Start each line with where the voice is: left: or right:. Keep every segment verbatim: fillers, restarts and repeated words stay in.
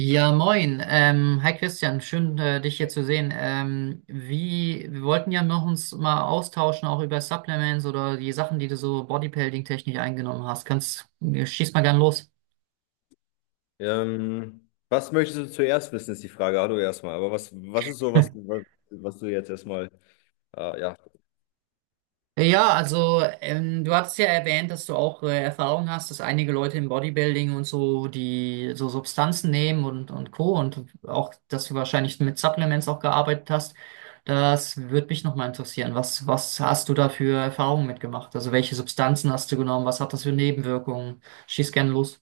right: Ja, moin. Ähm, hi Christian, schön äh, dich hier zu sehen. Ähm, wie, wir wollten ja noch uns mal austauschen, auch über Supplements oder die Sachen, die du so bodybuilding-technisch eingenommen hast. Kannst, äh, schieß mal gern los.
left: Ähm, was möchtest du zuerst wissen, ist die Frage. Hallo erstmal. Aber was, was ist so, was, was, was du jetzt erstmal, äh, ja.
right: Ja, also ähm, du hattest ja erwähnt, dass du auch äh, Erfahrung hast, dass einige Leute im Bodybuilding und so, die so Substanzen nehmen und, und Co. und auch, dass du wahrscheinlich mit Supplements auch gearbeitet hast. Das würde mich nochmal interessieren. Was, was hast du da für Erfahrungen mitgemacht? Also welche Substanzen hast du genommen? Was hat das für Nebenwirkungen? Schieß gerne los.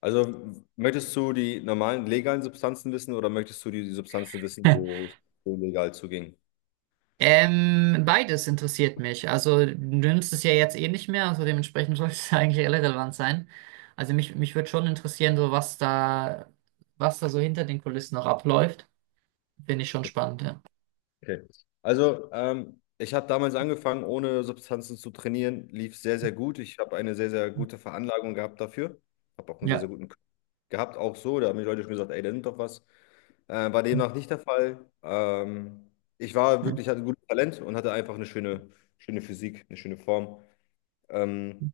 left: Also, möchtest du die normalen legalen Substanzen wissen, oder möchtest du die die Substanzen wissen, wo es so legal zuging?
right: Ähm, beides interessiert mich. Also du nimmst es ja jetzt eh nicht mehr, also dementsprechend sollte es eigentlich irrelevant sein. Also mich, mich würde schon interessieren, so was da, was da so hinter den Kulissen noch abläuft. Finde ich schon spannend, ja.
left: Okay. Also, ähm, ich habe damals angefangen, ohne Substanzen zu trainieren. Lief sehr, sehr gut. Ich habe eine sehr, sehr gute Veranlagung gehabt dafür. Habe auch einen sehr, sehr
right: Ja.
left: guten Körper gehabt, auch so. Da haben die Leute schon gesagt, ey, da nimmt doch was. Äh, war demnach nicht der Fall. Ähm, ich war
right: Mhm.
left: wirklich, hatte ein gutes Talent und hatte einfach eine schöne, schöne Physik, eine schöne Form. Ähm,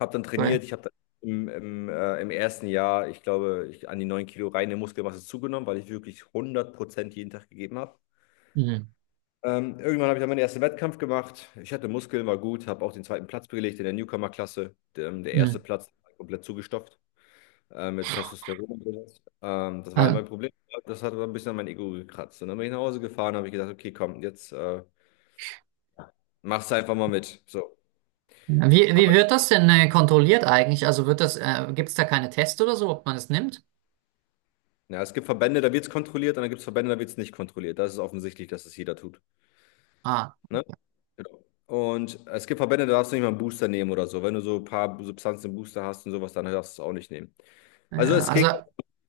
left: Habe dann
right: Cool.
left: trainiert. Ich habe dann im, im, äh, im ersten Jahr, ich glaube, ich an die neun Kilo reine Muskelmasse zugenommen, weil ich wirklich hundert Prozent jeden Tag gegeben habe.
right: Mhm.
left: Ähm, irgendwann habe ich dann meinen ersten Wettkampf gemacht. Ich hatte Muskeln, war gut, habe auch den zweiten Platz belegt in der Newcomer-Klasse. Der, ähm, der erste
right: Mhm.
left: Platz war halt komplett zugestopft, äh, mit Testosteron und sowas. Ähm, das war halt
right: Ah.
left: mein Problem. Das hat dann ein bisschen an mein Ego gekratzt. Und dann bin ich nach Hause gefahren, habe ich gedacht, okay, komm, jetzt äh, machst du einfach mal mit. So.
right: Wie,
left: Haben
right: wie wird
left: wir-
right: das denn äh, kontrolliert eigentlich? Also wird das, äh, gibt es da keine Tests oder so, ob man es nimmt?
left: Ja, es gibt Verbände, da wird es kontrolliert, und dann gibt es Verbände, da wird es nicht kontrolliert. Das ist offensichtlich, dass es jeder tut.
right: Ah,
left: Ne? Genau. Und es gibt Verbände, da darfst du nicht mal einen Booster nehmen oder so. Wenn du so ein paar Substanzen im Booster hast und sowas, dann darfst du es auch nicht nehmen. Also
right: ja,
left: es ging
right: also.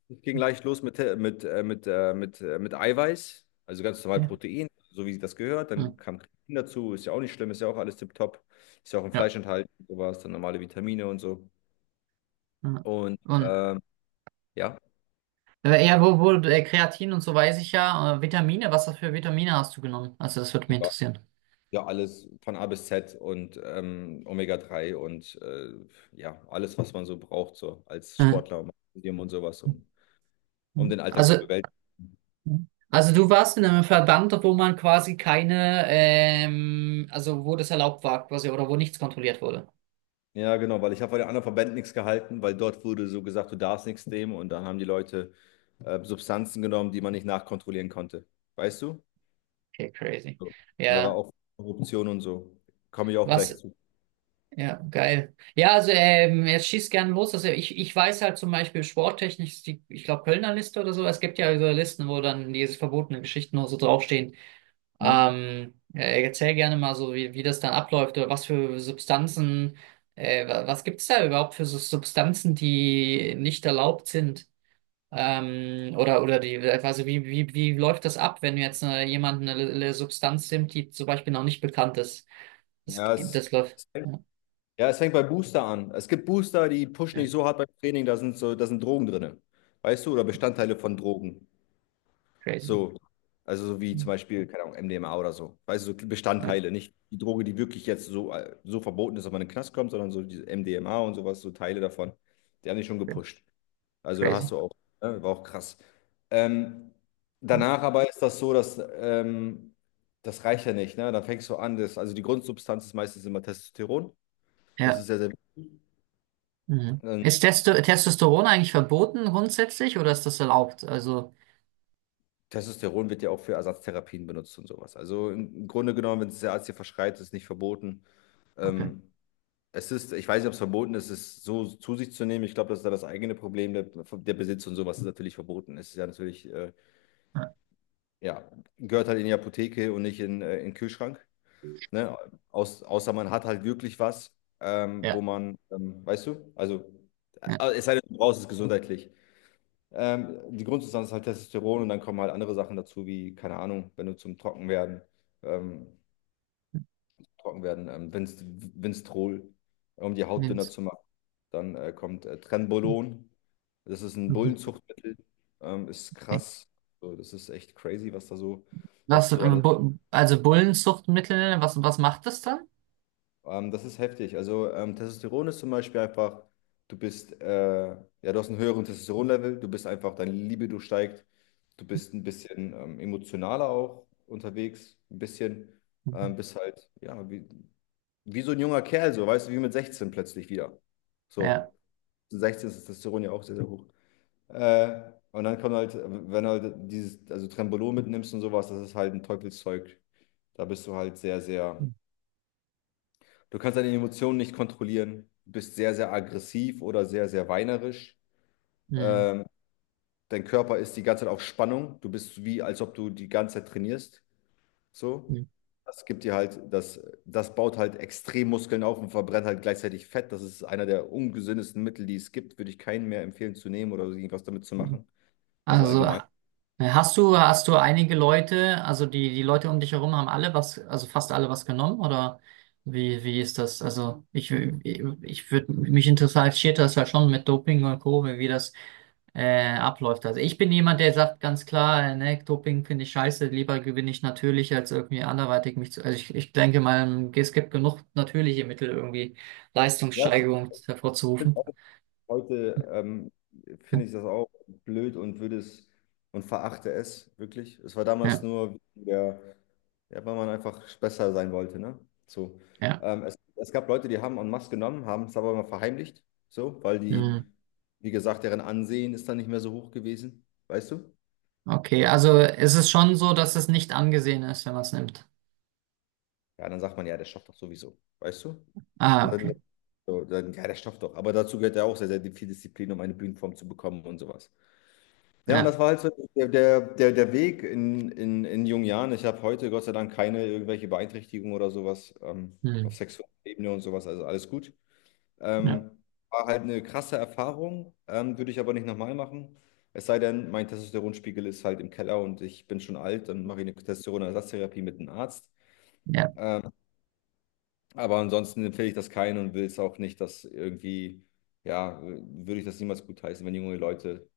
left: Es ging leicht los mit, äh, mit, äh, mit, äh, mit, äh, mit Eiweiß, also ganz normal
right: Ja.
left: Protein, so wie das gehört. Dann
right: Mhm.
left: kam Kreatin dazu, ist ja auch nicht schlimm, ist ja auch alles tipptopp. Ist ja auch im
right: Ja.
left: Fleisch enthalten, sowas, dann normale Vitamine und so.
right: Mhm.
left: Und
right: Und
left: ähm, ja,
right: äh, ja, wo, wo, äh, Kreatin und so weiß ich ja. Äh, Vitamine, was für Vitamine hast du genommen? Also das würde mich
left: ja,
right: interessieren.
left: ja, alles von A bis Z und ähm, Omega drei und äh, ja, alles, was man so braucht, so als
right: Ja.
left: Sportler, um, und sowas, um, um den Alltag zu
right: Also,
left: bewältigen.
right: also du warst in einem Verband, wo man quasi keine, ähm, also wo das erlaubt war quasi oder wo nichts kontrolliert wurde.
left: Ja, genau, weil ich habe von den anderen Verbänden nichts gehalten, weil dort wurde so gesagt, du darfst nichts nehmen, und dann haben die Leute äh, Substanzen genommen, die man nicht nachkontrollieren konnte. Weißt du?
right: Okay, crazy.
left: So. Und da war
right: Ja,
left: auch Korruption und so. Komme ich auch gleich
right: was,
left: zu.
right: ja, geil. Ja, also ähm, jetzt schießt gerne los. Also ich, ich weiß halt zum Beispiel sporttechnisch, ist die, ich glaube Kölner Liste oder so, es gibt ja so Listen, wo dann diese verbotenen Geschichten nur so draufstehen.
left: Hm?
right: Ähm, äh, erzähl gerne mal so, wie, wie das dann abläuft oder was für Substanzen, äh, wa- was gibt's da überhaupt für so Substanzen, die nicht erlaubt sind? Ähm, oder, oder die, also wie, wie, wie läuft das ab, wenn jetzt äh, jemand eine, eine Substanz nimmt, die zum Beispiel noch nicht bekannt ist? Das,
left: Ja, es,
right: das läuft.
left: es fängt,
right: Ja,
left: ja, es fängt bei Booster an. Es gibt Booster, die pushen
right: ja,
left: nicht so hart beim Training, da sind so, da sind Drogen drin. Weißt du? Oder Bestandteile von Drogen.
right: crazy.
left: So, also so wie zum Beispiel, keine Ahnung, M D M A oder so. Weißt du, so
right: Ja,
left: Bestandteile, nicht die Droge, die wirklich jetzt so, äh, so verboten ist, dass man in den Knast kommt, sondern so diese M D M A und sowas, so Teile davon. Die haben dich schon gepusht. Also da hast
right: crazy.
left: du auch, ne, war auch krass. Ähm, Danach aber ist das so, dass ähm, das reicht ja nicht, ne? Dann fängst du an, das, also die Grundsubstanz ist meistens immer Testosteron. Das ist
right: Ja.
left: sehr, sehr wichtig.
right: Mhm.
left: ähm,
right: Ist Testo Testosteron eigentlich verboten grundsätzlich oder ist das erlaubt? Also,
left: Testosteron wird ja auch für Ersatztherapien benutzt und sowas. Also im Grunde genommen, wenn es der Arzt dir verschreibt, ist es nicht verboten.
right: okay.
left: Ähm, Es ist, ich weiß nicht, ob es verboten ist, es so zu sich zu nehmen. Ich glaube, das ist da das eigene Problem. Der, der Besitz und sowas ist natürlich verboten. Es ist ja natürlich, äh,
right: Ja,
left: ja, gehört halt in die Apotheke und nicht in, äh, in den Kühlschrank. Ne? Aus, außer man hat halt wirklich was, ähm, wo
right: ja.
left: man, ähm, weißt du, also,
right: Ja.
left: äh, es sei denn, du brauchst es gesundheitlich. Ähm, die Grundsubstanz ist halt Testosteron, und dann kommen halt andere Sachen dazu, wie, keine Ahnung, wenn du zum Trockenwerden. Ähm, Trocken werden. Ähm, Vinst- Vinstrol, um die Haut dünner
right: Mindest-
left: zu machen. Dann äh, kommt äh, Trenbolon. Das ist ein
right: Mhm.
left: Bullenzuchtmittel. Ähm, ist
right: Okay.
left: krass. So, das ist echt crazy, was da so, was
right: Was,
left: da
right: äh,
left: so alles.
right: Bu- also Bullenzuchtmittel, was, was macht das dann?
left: Ähm, das ist heftig. Also ähm, Testosteron ist zum Beispiel einfach, du bist, äh, ja, du hast einen höheren Testosteronlevel, du bist einfach, deine Libido steigt, du bist ein bisschen ähm, emotionaler auch unterwegs, ein bisschen,
right: Mhm.
left: ähm, bist halt, ja, wie, wie so ein junger Kerl, so, weißt du, wie mit sechzehn plötzlich wieder.
right: Ja.
left: So. sechzehn ist das Testosteron ja auch sehr, sehr hoch. Äh, und dann kommt halt, wenn du halt dieses, also Trembolon mitnimmst und sowas, das ist halt ein Teufelszeug. Da bist du halt sehr, sehr, du kannst deine Emotionen nicht kontrollieren, du bist sehr, sehr aggressiv oder sehr, sehr weinerisch.
right: Mhm.
left: Ähm, dein Körper ist die ganze Zeit auf Spannung. Du bist wie, als ob du die ganze Zeit trainierst. So.
right: Mhm.
left: Das gibt dir halt, das, das baut halt extrem Muskeln auf und verbrennt halt gleichzeitig Fett. Das ist einer der ungesündesten Mittel, die es gibt. Würde ich keinen mehr empfehlen zu nehmen oder so irgendwas damit zu machen. Also
right: Also äh,
left: allgemein.
right: hast du, hast du einige Leute, also die, die Leute um dich herum haben alle was, also fast alle was genommen oder wie, wie ist das? Also ich, ich würde, mich interessiert das halt schon mit Doping und Co., wie wie das äh, abläuft. Also ich bin jemand, der sagt ganz klar, äh, ne, Doping finde ich scheiße, lieber gewinne ich natürlich, als irgendwie anderweitig mich zu. Also ich, ich denke mal, es gibt genug natürliche Mittel, irgendwie
left: Das
right: Leistungssteigerung hervorzurufen.
left: Heute ähm,
right: Ja,
left: finde ich das auch blöd und würde es und verachte es wirklich. Es war damals
right: ja.
left: nur wegen der, ja, weil man einfach besser sein wollte, ne? So.
right: Ja.
left: Ähm, es, es gab Leute, die haben en masse genommen, haben es aber immer verheimlicht, so, weil die,
right: Hm.
left: wie gesagt, deren Ansehen ist dann nicht mehr so hoch gewesen, weißt du?
right: Okay, also es ist es schon so, dass es nicht angesehen ist, wenn man es nimmt.
left: Ja, dann sagt man, ja, der schafft doch sowieso, weißt du?
right: Ah,
left: Dann,
right: okay.
left: so, dann, ja, der schafft doch. Aber dazu gehört ja auch sehr, sehr viel Disziplin, um eine Bühnenform zu bekommen und sowas. Ja, und
right: Ja.
left: das war halt so der, der, der, der Weg in, in, in jungen Jahren. Ich habe heute Gott sei Dank keine irgendwelche Beeinträchtigung oder sowas, ähm,
right: Hm.
left: auf sexueller Ebene und sowas, also alles gut.
right: Ja.
left: Ähm, war halt eine krasse Erfahrung, ähm, würde ich aber nicht nochmal machen. Es sei denn, mein Testosteronspiegel ist halt im Keller und ich bin schon alt, dann mache ich eine Testosteronersatztherapie mit einem Arzt.
right: Ja.
left: Ähm, aber ansonsten empfehle ich das keinen und will es auch nicht, dass irgendwie, ja, würde ich das niemals gutheißen, wenn junge Leute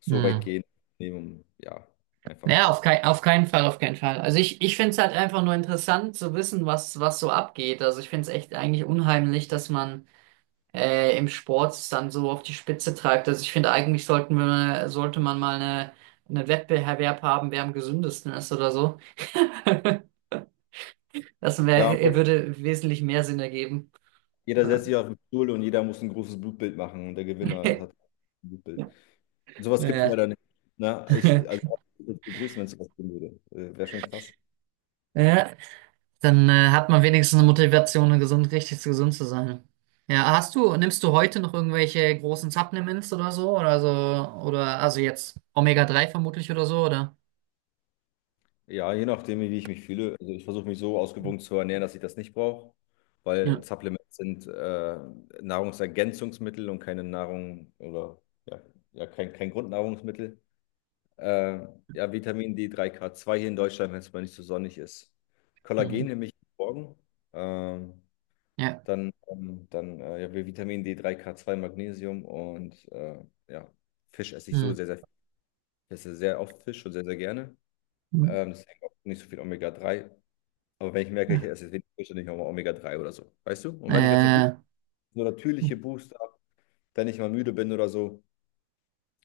left: so weit
right: Hm.
left: gehen, nehmen, ja, einfach.
right: Ja, auf kein, auf keinen Fall, auf keinen Fall. Also ich, ich finde es halt einfach nur interessant zu wissen, was, was so abgeht. Also ich finde es echt eigentlich unheimlich, dass man äh, im Sport es dann so auf die Spitze treibt. Also ich finde, eigentlich sollten wir, sollte man mal eine, einen Wettbewerb haben, wer am gesündesten ist oder so. Das
left: Ja,
right: wär,
left: aber
right: würde wesentlich mehr Sinn ergeben.
left: jeder setzt
right: Ja.
left: sich auf den Stuhl und jeder muss ein großes Blutbild machen, und der Gewinner ist- hat ein Blutbild. Sowas gibt es
right: Ja.
left: leider nicht. Ne? Ich, also, ich würde begrüßen, wenn es sowas geben würde. Äh, Wäre schon krass.
right: Ja. Dann äh, hat man wenigstens eine Motivation, gesund, richtig gesund zu sein. Ja, hast du, nimmst du heute noch irgendwelche großen Supplements oder so? Oder so, oder also jetzt omega drei vermutlich oder so, oder?
left: Ja, je nachdem, wie ich mich fühle. Also ich versuche mich so ausgewogen zu ernähren, dass ich das nicht brauche, weil
right: Ja.
left: Supplements sind äh, Nahrungsergänzungsmittel und keine Nahrung oder ja, ja kein, kein Grundnahrungsmittel. Äh, ja, Vitamin D drei, K zwei hier in Deutschland, wenn es mal nicht so sonnig ist. Kollagen
right: Mhm.
left: nehme ich morgen. Ähm,
right: Ja.
left: dann ähm, dann äh, Ja, Vitamin D drei, K zwei, Magnesium und äh, ja, Fisch esse ich so
right: Mhm.
left: sehr, sehr, ich esse sehr oft Fisch und sehr, sehr gerne.
right: Mhm.
left: Ähm, deswegen auch nicht so viel Omega drei. Aber wenn ich merke, ich
right: Ja.
left: esse jetzt wenig Fisch, dann nehme ich auch mal Omega drei oder so. Weißt du? Und wenn ich jetzt so
right: Äh.
left: natürliche Booster habe, wenn ich mal müde bin oder so,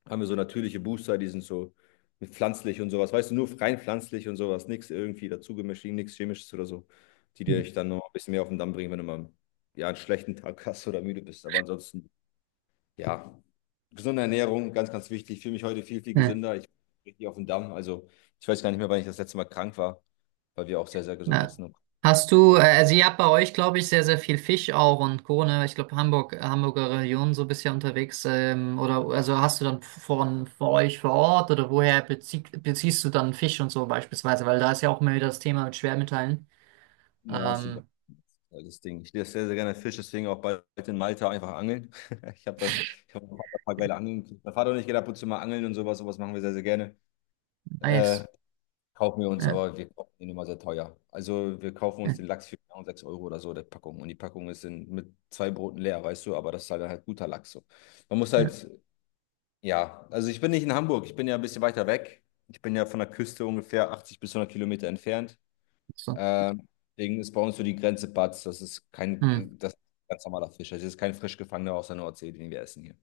left: haben wir so natürliche Booster, die sind so mit pflanzlich und sowas. Weißt du, nur rein pflanzlich und sowas. Nichts irgendwie dazugemischt, nichts Chemisches oder so, die dir ich dann noch ein bisschen mehr auf den Damm bringen, wenn du mal, ja, einen schlechten Tag hast oder müde bist. Aber ansonsten, ja, gesunde Ernährung, ganz, ganz wichtig. Ich fühle mich heute viel, viel
right: Ja,
left: gesünder. Ich bin richtig auf den Damm. Also, ich weiß gar nicht mehr, wann ich das letzte Mal krank war, weil wir auch sehr, sehr gesund
right: ja.
left: essen. Und
right: Hast du, äh, also ihr habt bei euch, glaube ich, sehr, sehr viel Fisch auch und Co., ne? Ich glaube, Hamburg, Hamburger Region so bisher unterwegs. Ähm, oder also hast du dann von vor euch vor Ort oder woher bezie beziehst du dann Fisch und so beispielsweise? Weil da ist ja auch immer wieder das Thema mit Schwermetallen.
left: ja, ist überall
right: Ähm,
left: das Ding. Ich lese sehr, sehr gerne Fisch, deswegen auch bald in Malta einfach angeln. Ich habe da Ich hab da ein paar geile Angeln gekriegt. Mein Vater und ich gehen ab und zu mal angeln und sowas. Sowas machen wir sehr, sehr gerne.
right: nice.
left: Äh, kaufen wir uns,
right: Ja,
left: aber wir kaufen ihn immer sehr teuer. Also wir kaufen uns
right: ja,
left: den Lachs für genau sechs Euro oder so, der Packung. Und die Packung ist in, mit zwei Broten leer, weißt du, aber das ist halt, halt guter Lachs. So. Man muss
right: ja.
left: halt, ja, also ich bin nicht in Hamburg, ich bin ja ein bisschen weiter weg. Ich bin ja von der Küste ungefähr achtzig bis hundert Kilometer entfernt.
right: So.
left: Äh, deswegen ist bei uns so die Grenze Batz. Das ist kein,
right: Hm.
left: Das ist ein ganz normaler Fisch. Das ist kein frisch gefangener aus der Nordsee, den wir essen hier.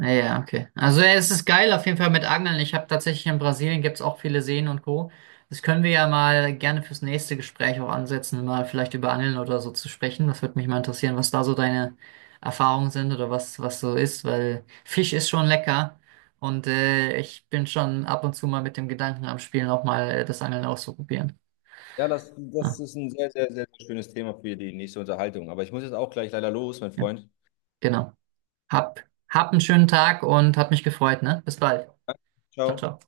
right: Ah, ja, okay. Also ja, es ist geil auf jeden Fall mit Angeln. Ich habe tatsächlich in Brasilien gibt's auch viele Seen und Co. Das können wir ja mal gerne fürs nächste Gespräch auch ansetzen, mal vielleicht über Angeln oder so zu sprechen. Das würde mich mal interessieren, was da so deine Erfahrungen sind oder was, was so ist, weil Fisch ist schon lecker und äh, ich bin schon ab und zu mal mit dem Gedanken am Spielen auch mal äh, das Angeln auszuprobieren.
left: Ja, das,
right: Ah,
left: das ist ein sehr, sehr, sehr schönes Thema für die nächste Unterhaltung. Aber ich muss jetzt auch gleich leider los, mein
right: ja,
left: Freund.
right: genau. Hab, hab einen schönen Tag und hat mich gefreut, ne? Bis bald. Ciao,
left: Ciao.
right: ciao.